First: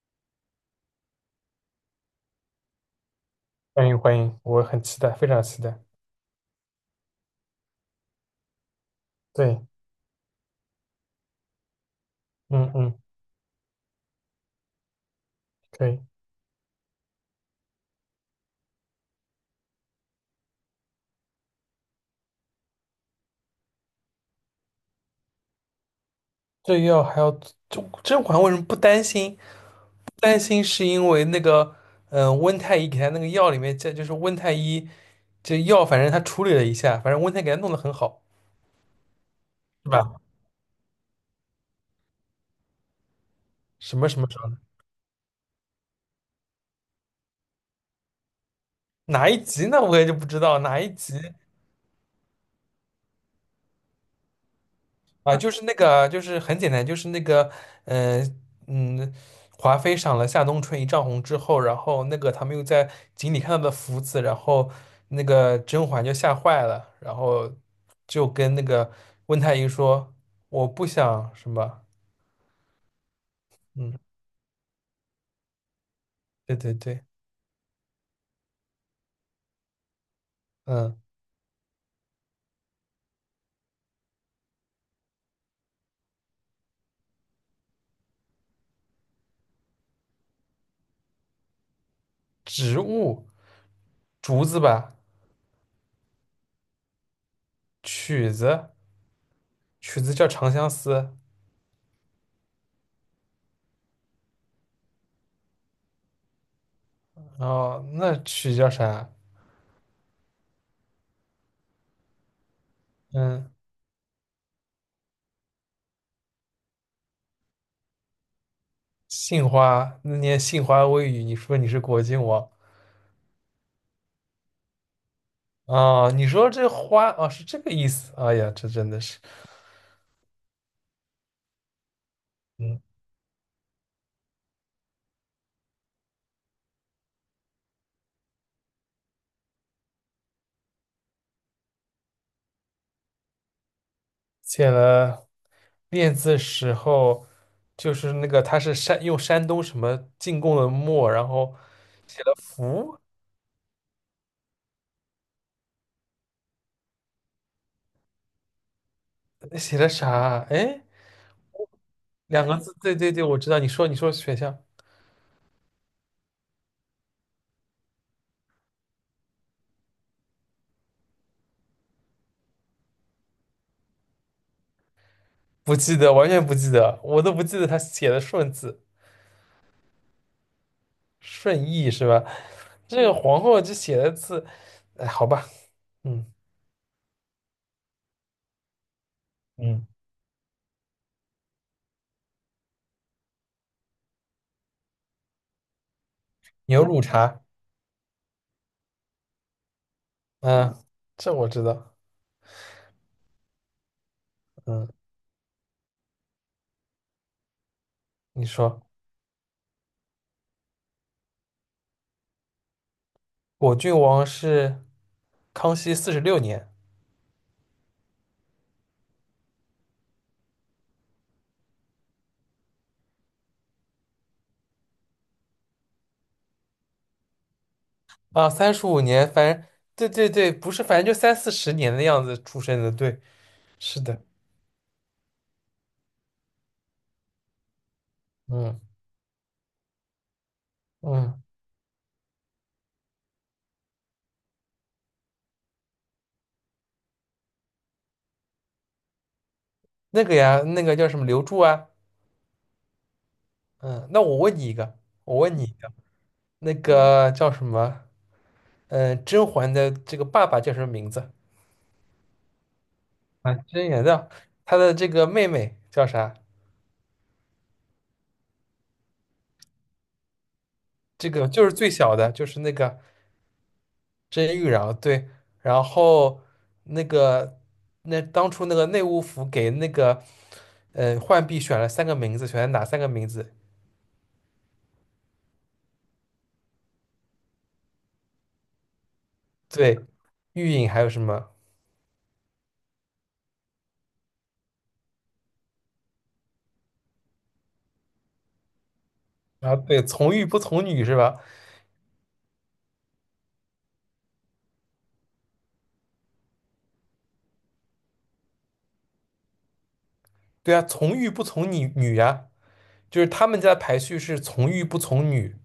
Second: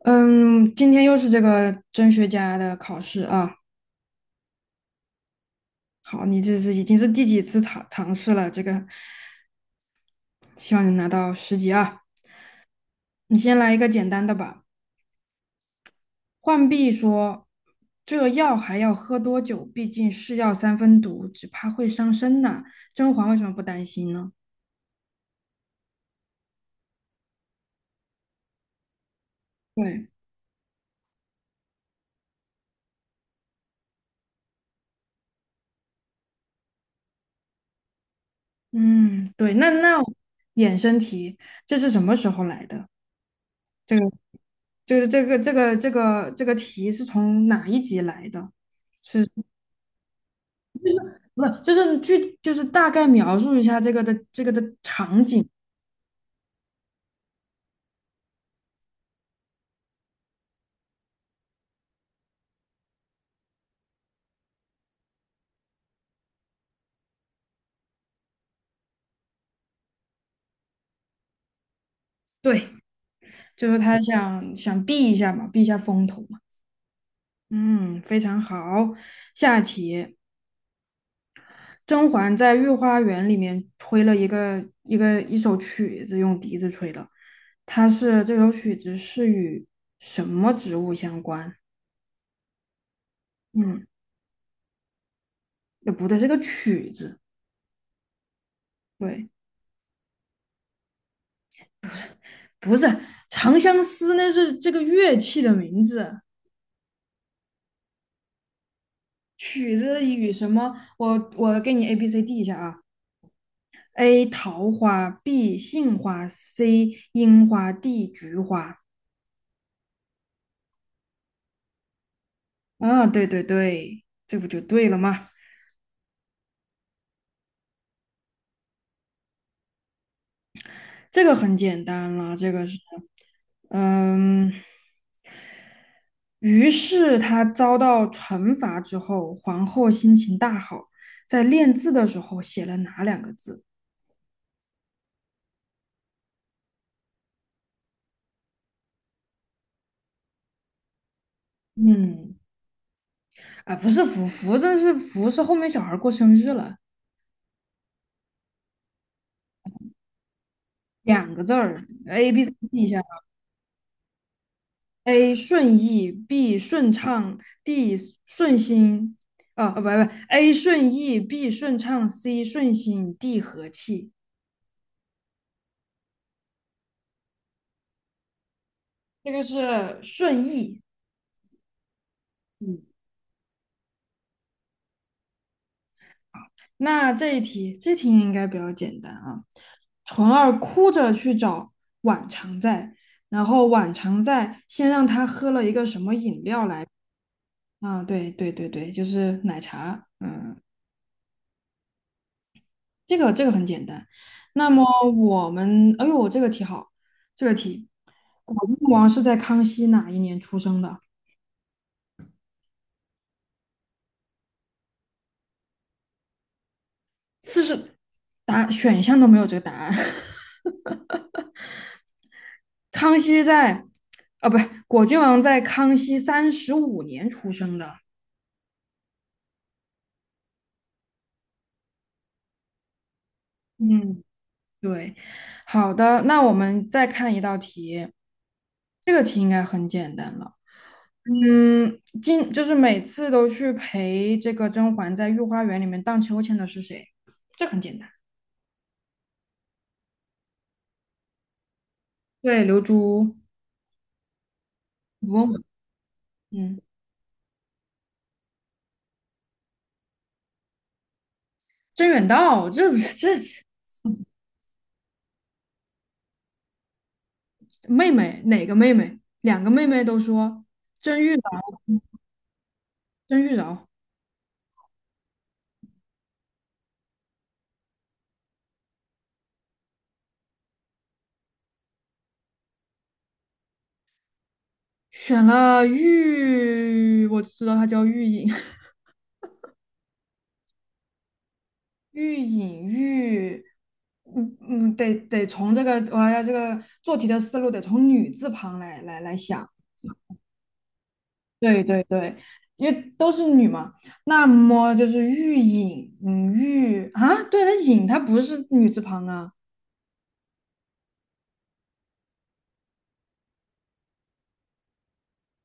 嗯，今天又是这个甄学家的考试啊。欢迎欢迎，我很期待，非常期待。好，你这是已经是第几次尝试了？这个，对，希望你拿到10级啊。嗯嗯，你先来一个简单的吧。可以。浣碧说："这药还要喝多久？毕竟是药三分毒，只怕会伤身呐。"甄嬛为什么不担心呢？这药还要甄嬛为什么不担心？对，不担心是因为那个，温太医给他那个药里面加，这就是温太医这药，反正他处理了一下，反正温太医给他弄得很好，嗯，对，那是那吧？衍生题，这是什么时候来的？什这么个什么什么，就是这个题是从哪一集来的？哪是。一集呢？我也就不知道哪一集。不，就是具，就是大概描述一下这个的这个的场啊，景。就是那个啊就是很简单，就是那个，嗯嗯，华妃赏了夏冬春一丈红之后，然后那个他们又在井里看到的福子，然后那个甄嬛就吓坏了，然后就跟那个温太医说："我不想什么，对，就是嗯，他想避一下嘛，避一下风头嘛。对对对，嗯，非常好。下一题，嗯，甄嬛在御花园里面吹了一首曲子，用笛子吹的。它是这首曲子是与什么植物相关？植物，嗯，竹子吧，不对，这个曲子，曲子，对，曲子叫长相思，不是《长相思》，那是这个乐器的名字。然后那曲叫啥？曲子与什么？我给你 A B C D 一下啊嗯，，A 桃花，B 杏花，C 樱花，D 菊花。杏花，那年杏花微雨，你说你是果郡王。"啊，对对对，这不就对了吗？啊，你说这花啊，是这个意思。哎呀，这真的是，这个很简单了，这个是，嗯，嗯，于是他遭到惩罚之后，皇后心情大好，在练字的时候写了哪两个字？写了练字时候，就是那个他是山用山东什么进贡的墨，然后写了嗯，福，啊，不是福，这是福是后面小孩过生日了。写了啥？哎，两个字儿，A B 两 C 个字，D 一对下对对，我知道。你说你说选项，A 顺意，B 顺畅，D 顺心，啊啊不不，A 顺意，B 顺畅，C 顺心，D 和气，不记得，完全不记得，我都不记得他写的顺字这个是顺意。顺义是吧？嗯，这个皇后这写的字，哎，好吧，嗯那这一题，这题应该比较简单啊。嗯，纯儿哭着去找晚常在，然后晚常在先让他喝了一个什么饮料牛来？乳茶，啊，对对对对，就是奶茶。嗯。嗯，这我知道，这个这个很简单。那么嗯，我们，哎呦，这个题好，这个题，你果郡说。王是在康熙哪一年出生的？果郡王是康熙46年40，答选项都没有这个答案。康熙在，啊，不是，果郡王在康熙35年出生的。啊，35年，反正对对对，不是，反正就三四十年的样子出生的，对，是的，嗯，对。好的，那我们再看一道题，嗯这个题应该很简单了。嗯，嗯，今就是每次都去陪这个甄嬛在御花园里面荡秋千的是谁？这很简单。那个呀，那个叫什么刘柱啊，对，刘珠、嗯，那我问你一个，吴我文问文，你一个，那嗯，嗯个叫什么，嗯，甄嬛的这个爸爸叫什么名字甄远道，这不是这啊？甄嬛的，她的这个妹妹叫啥？妹妹哪个妹妹？两个妹妹都说甄这玉个娆，就是最小的，就是那个。甄玉娆。这些玉娆对，然后那个那当初那个内务府给那个浣碧选了三个名字，选了哪三个名字？选了玉，我只知道她叫玉隐，对，玉隐还有什么？玉隐玉，嗯嗯，得从这个我要这个做题的思路得从女字旁来想。啊？对，从玉不从女是吧？对对对，因为都是女嘛，那么就是玉隐，嗯，玉啊，对，那隐它不是女字旁啊，对啊，从玉不从女女呀、就是他们家的排序是从玉不从女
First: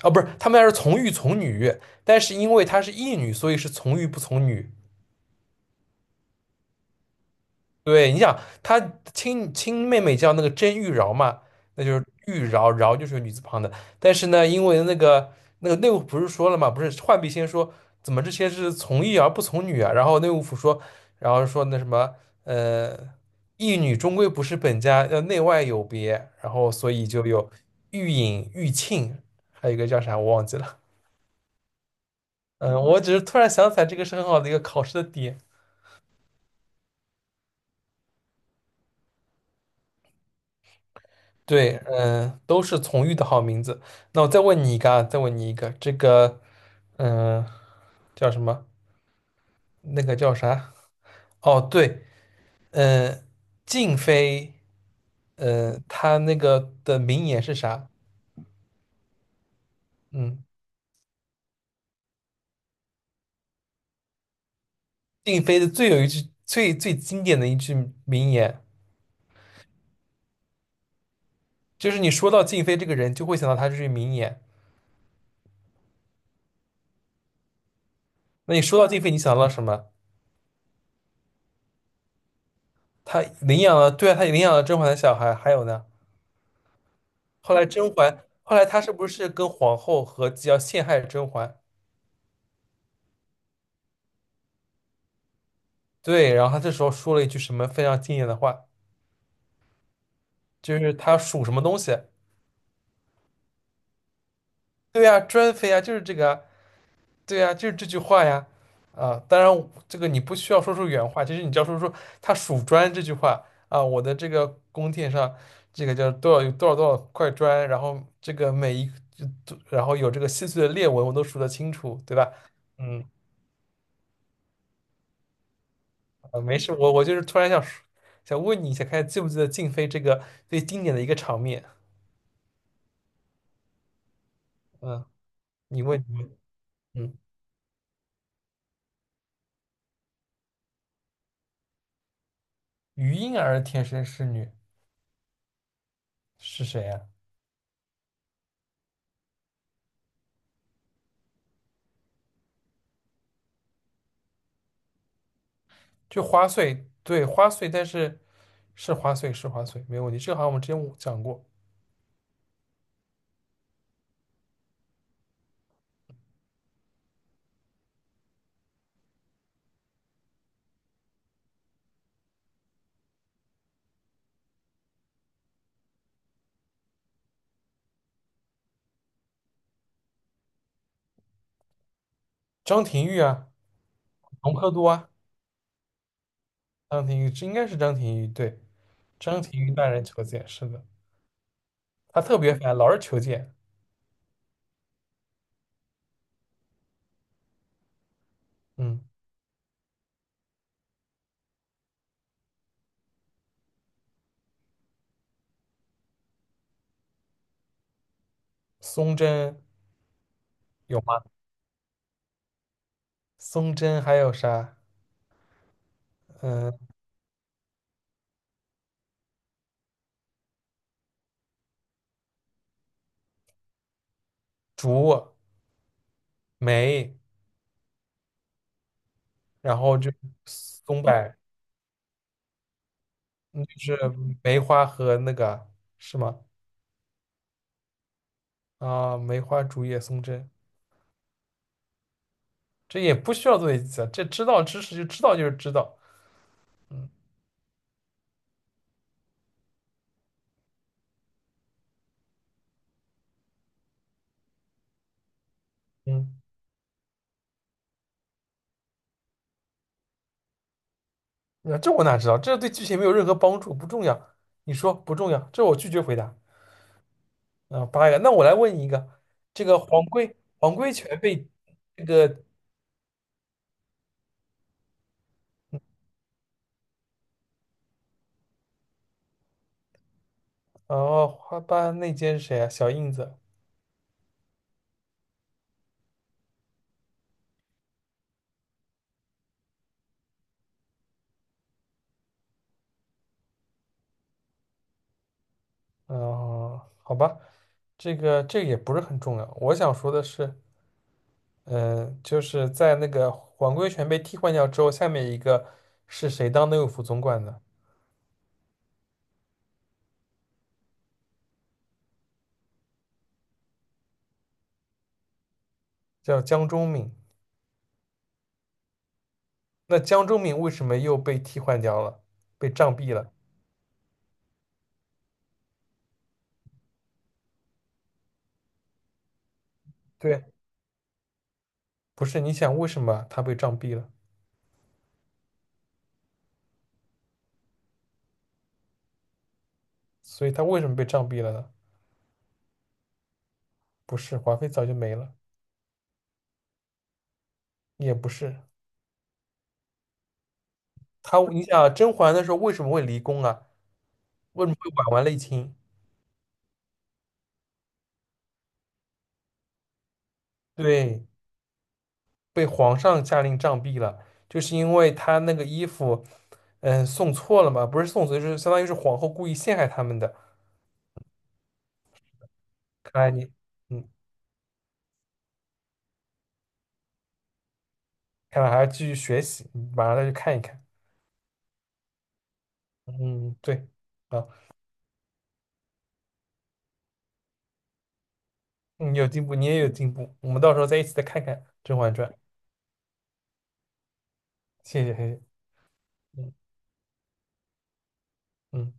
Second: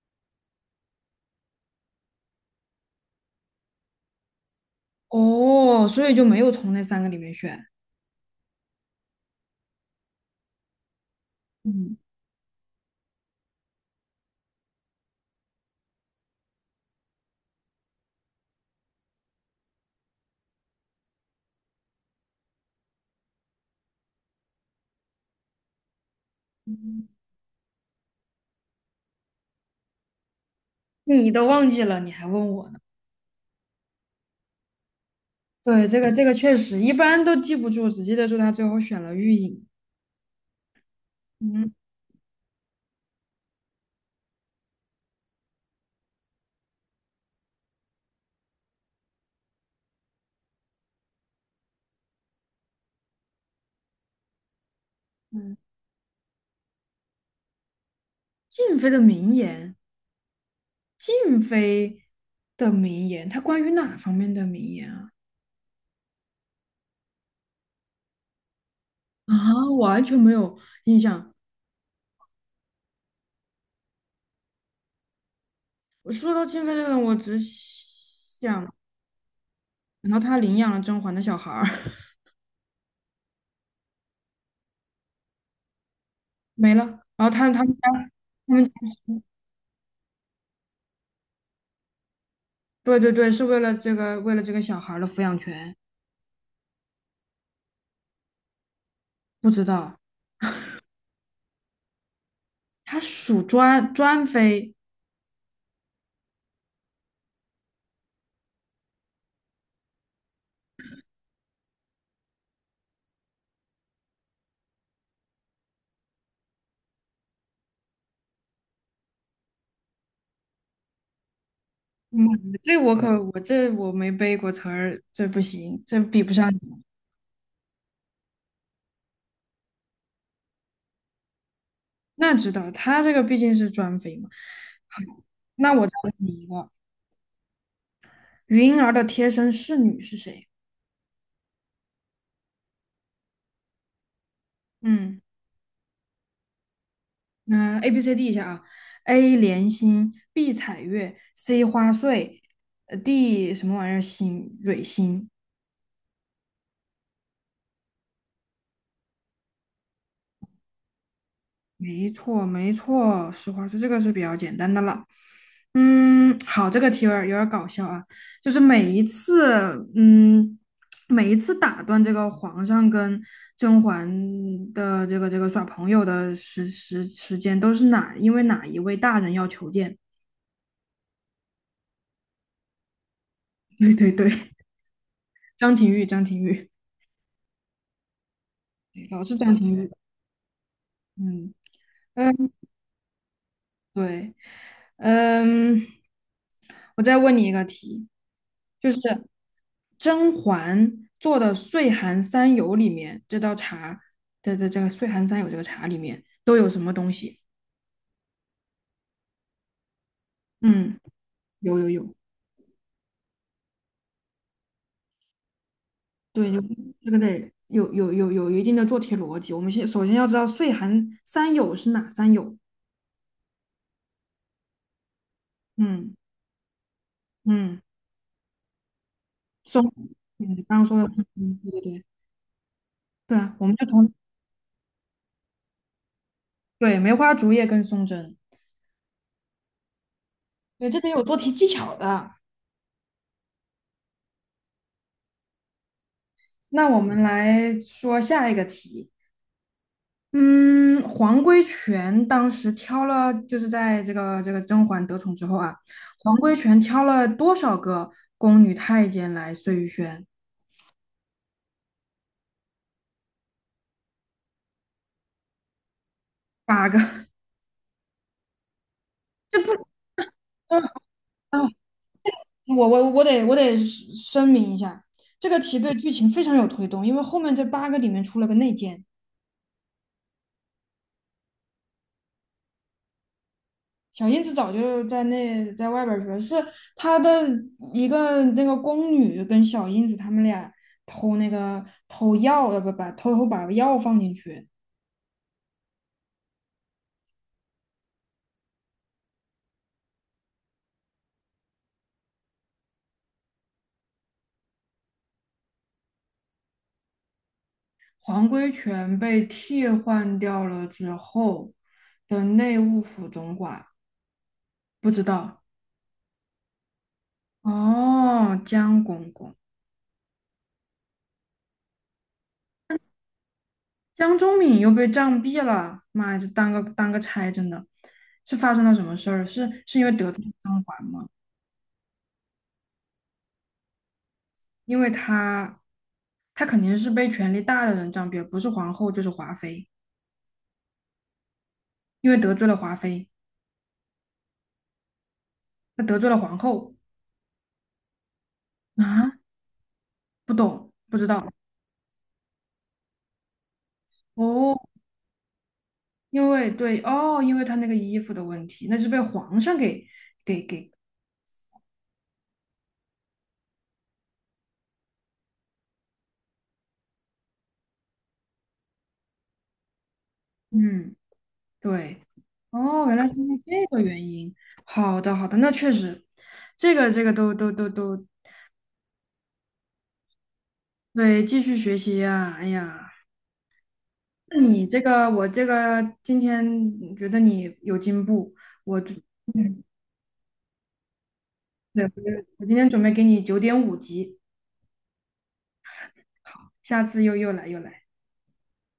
啊，不是他们家是从玉从女，但是因为她是义女，所以是从玉不从女。哦，所以就没有从那三个里面选。对，你想她亲亲妹妹叫那个甄玉娆嘛，那就嗯，是玉娆，娆就是女字旁的。但是呢，因为那个那个内务府不是说了嘛，不是浣碧先说怎么这些是从义而不从女啊？然后内务府说，然后说那什么，呃，义女终归不是本家，要内外有别。然后所以就有玉隐、玉罄，还有一个叫啥我忘记了。你都忘记了，你还问我嗯，呢？我只是突然想起来，这个是很好的一个考试的点。对，这个这个确实一般都记不住，只记得住他最后选了玉隐。嗯对，都是从玉的好名字。那我再问你一个啊，再问你一个，这个，嗯、叫什么？那个叫啥？哦，对，嗯、静妃，嗯，她那个的名言是啥？静妃的名言，嗯，静妃的名言，它关于哪方面的名言啊？静妃的最有一句最最经典的一句名言，啊，完全没有印象。就是你说到静妃这个人，就会想到她这句名言。我说到金飞这个人我只那你想，说到静妃，你想到了什么？然后他领养了甄嬛的小孩儿，她领养了，对啊，她领养了甄嬛的小孩，还有呢？没了。然后他后他来们家，甄嬛，他后来们她是不是跟皇后合计要陷害甄嬛？对对对，是为了这个为了这个小孩儿的抚养权，对，然后她这时候说了一句什么非常经典的话，不知道就是她属什么东西？他属专妃，对呀，专妃啊，就是这个啊，对呀，就是这句话呀。啊，当然这个你不需要说出原话，其实你只要说出她数砖这句话啊，我的这个宫殿上这个叫多少有多少多少块砖，然后这个每一就然后有这个细碎的裂纹，我都数得清楚，对嗯，吧？这我嗯。可我这我没背过词儿，这不行，这比不上你。没事，我就是突然想说想问你一下，看记不记得静妃这个最经典的一个场面？那知道他这个毕竟是专妃嘛。好，嗯，那你我再问问你你问，一个，嗯，云儿的贴身侍女是谁？余莺儿天生是女嗯。是谁啊？嗯，A、B、C、D 一下啊，A 莲心，B 彩月，C 花穗，D 什么玩意儿心蕊心，就花穗，对，花穗，但是是花穗是花穗，没问题。这个好像我们之前讲过，没错没错，实话说，这个是比较简单的了。嗯，好，这个题有点搞笑啊，就是嗯，每一次打断这个皇上跟甄嬛的这个耍朋友的时间，都是因为哪一位大人要求见？张廷玉啊，对对对，隆科多啊，张廷玉，张廷玉，张廷玉，这应该是张廷玉，对，对老是张张廷玉廷大玉。人求见，是的，嗯他特嗯，别烦，老是求见。对，嗯，我再问你一个题，就是嗯，甄嬛做的岁寒三友里面，这道茶的这个岁寒三友这个茶里面都有什么东西？松针嗯，有吗？有有有，松针还有啥？对，有嗯，这个得有一定的做题逻辑。我们先首先要知道岁寒三友是哪三友？竹嗯梅。嗯，然松，后就嗯，刚刚说松的松柏针，对对对，对啊，就我们就是从梅花和那个是吗？对梅花竹叶跟松针。啊，梅花竹叶松针，对，这得有做题技巧的。这也不需要做笔记啊，这知道知识就知道就是知道，那我嗯们来说下一个题。嗯，黄规全当时挑了，就是在这个甄嬛得宠之后啊，黄嗯，规全挑了多少个宫女太监来碎玉轩？那这我哪知道？这对剧情没有任何帮助，不重要。你说不重要，这我拒绝回答。八个。啊，8个，那我来问你一个，这这不，个黄龟黄啊龟全被啊，这个我得声明一下，这个题对剧情非常有推动，因为后面这八个里面出了个内奸。哦花瓣内奸是谁啊？小印子。小燕子早就在那在外边儿学，是她的一个那个宫女跟小燕子他们俩偷那个偷药，不偷偷把药放进去，嗯，好吧，这个也不是很重要。我想说的是。嗯，就是在那个皇贵全被替换掉之后，下面一个是谁当内务府总管的？黄规全被替换掉了之后的内务府总管不知道叫江忠敏。哦，江公公那江忠敏为什么又被替换掉了？被杖毙了？江忠敏又被杖毙了，妈呀，这当个差真的，是发生了什么事儿？是因为得罪对，了张环吗？不是，你想为什么他被杖毙了？因为他她肯定是被权力大的人占便宜，不是皇后就是华妃，所以他为什么被杖毙了呢？因为得罪了华妃，不是，华妃早就没了，那得罪了皇后也不是啊？不懂，不知他。道你想啊甄嬛的时候为什么会离宫啊？为什么哦，会婉婉内亲？因为对哦，因为她那个衣服的问题，那是被皇上给，对，被皇上下令杖毙了，就是因为他那个衣服，嗯，送错了嘛，不是送错，就是相当于是皇后故意陷害他们的。嗯，对，哦，看原来来是因你，为这个嗯，原因。好的，好的，那确实，这个这个都都都都看来还要继续学习，你马上再去看一看。对，继续学习呀、哎呀，嗯，对，啊，那你这个我这个今天觉得你有进步，我就。你有进步，你也有进步，我们到时候再一起再看看《甄对，嬛传》。我今天准备给你9.5级，谢谢，谢谢，嗯好，下次又来又来。嗯。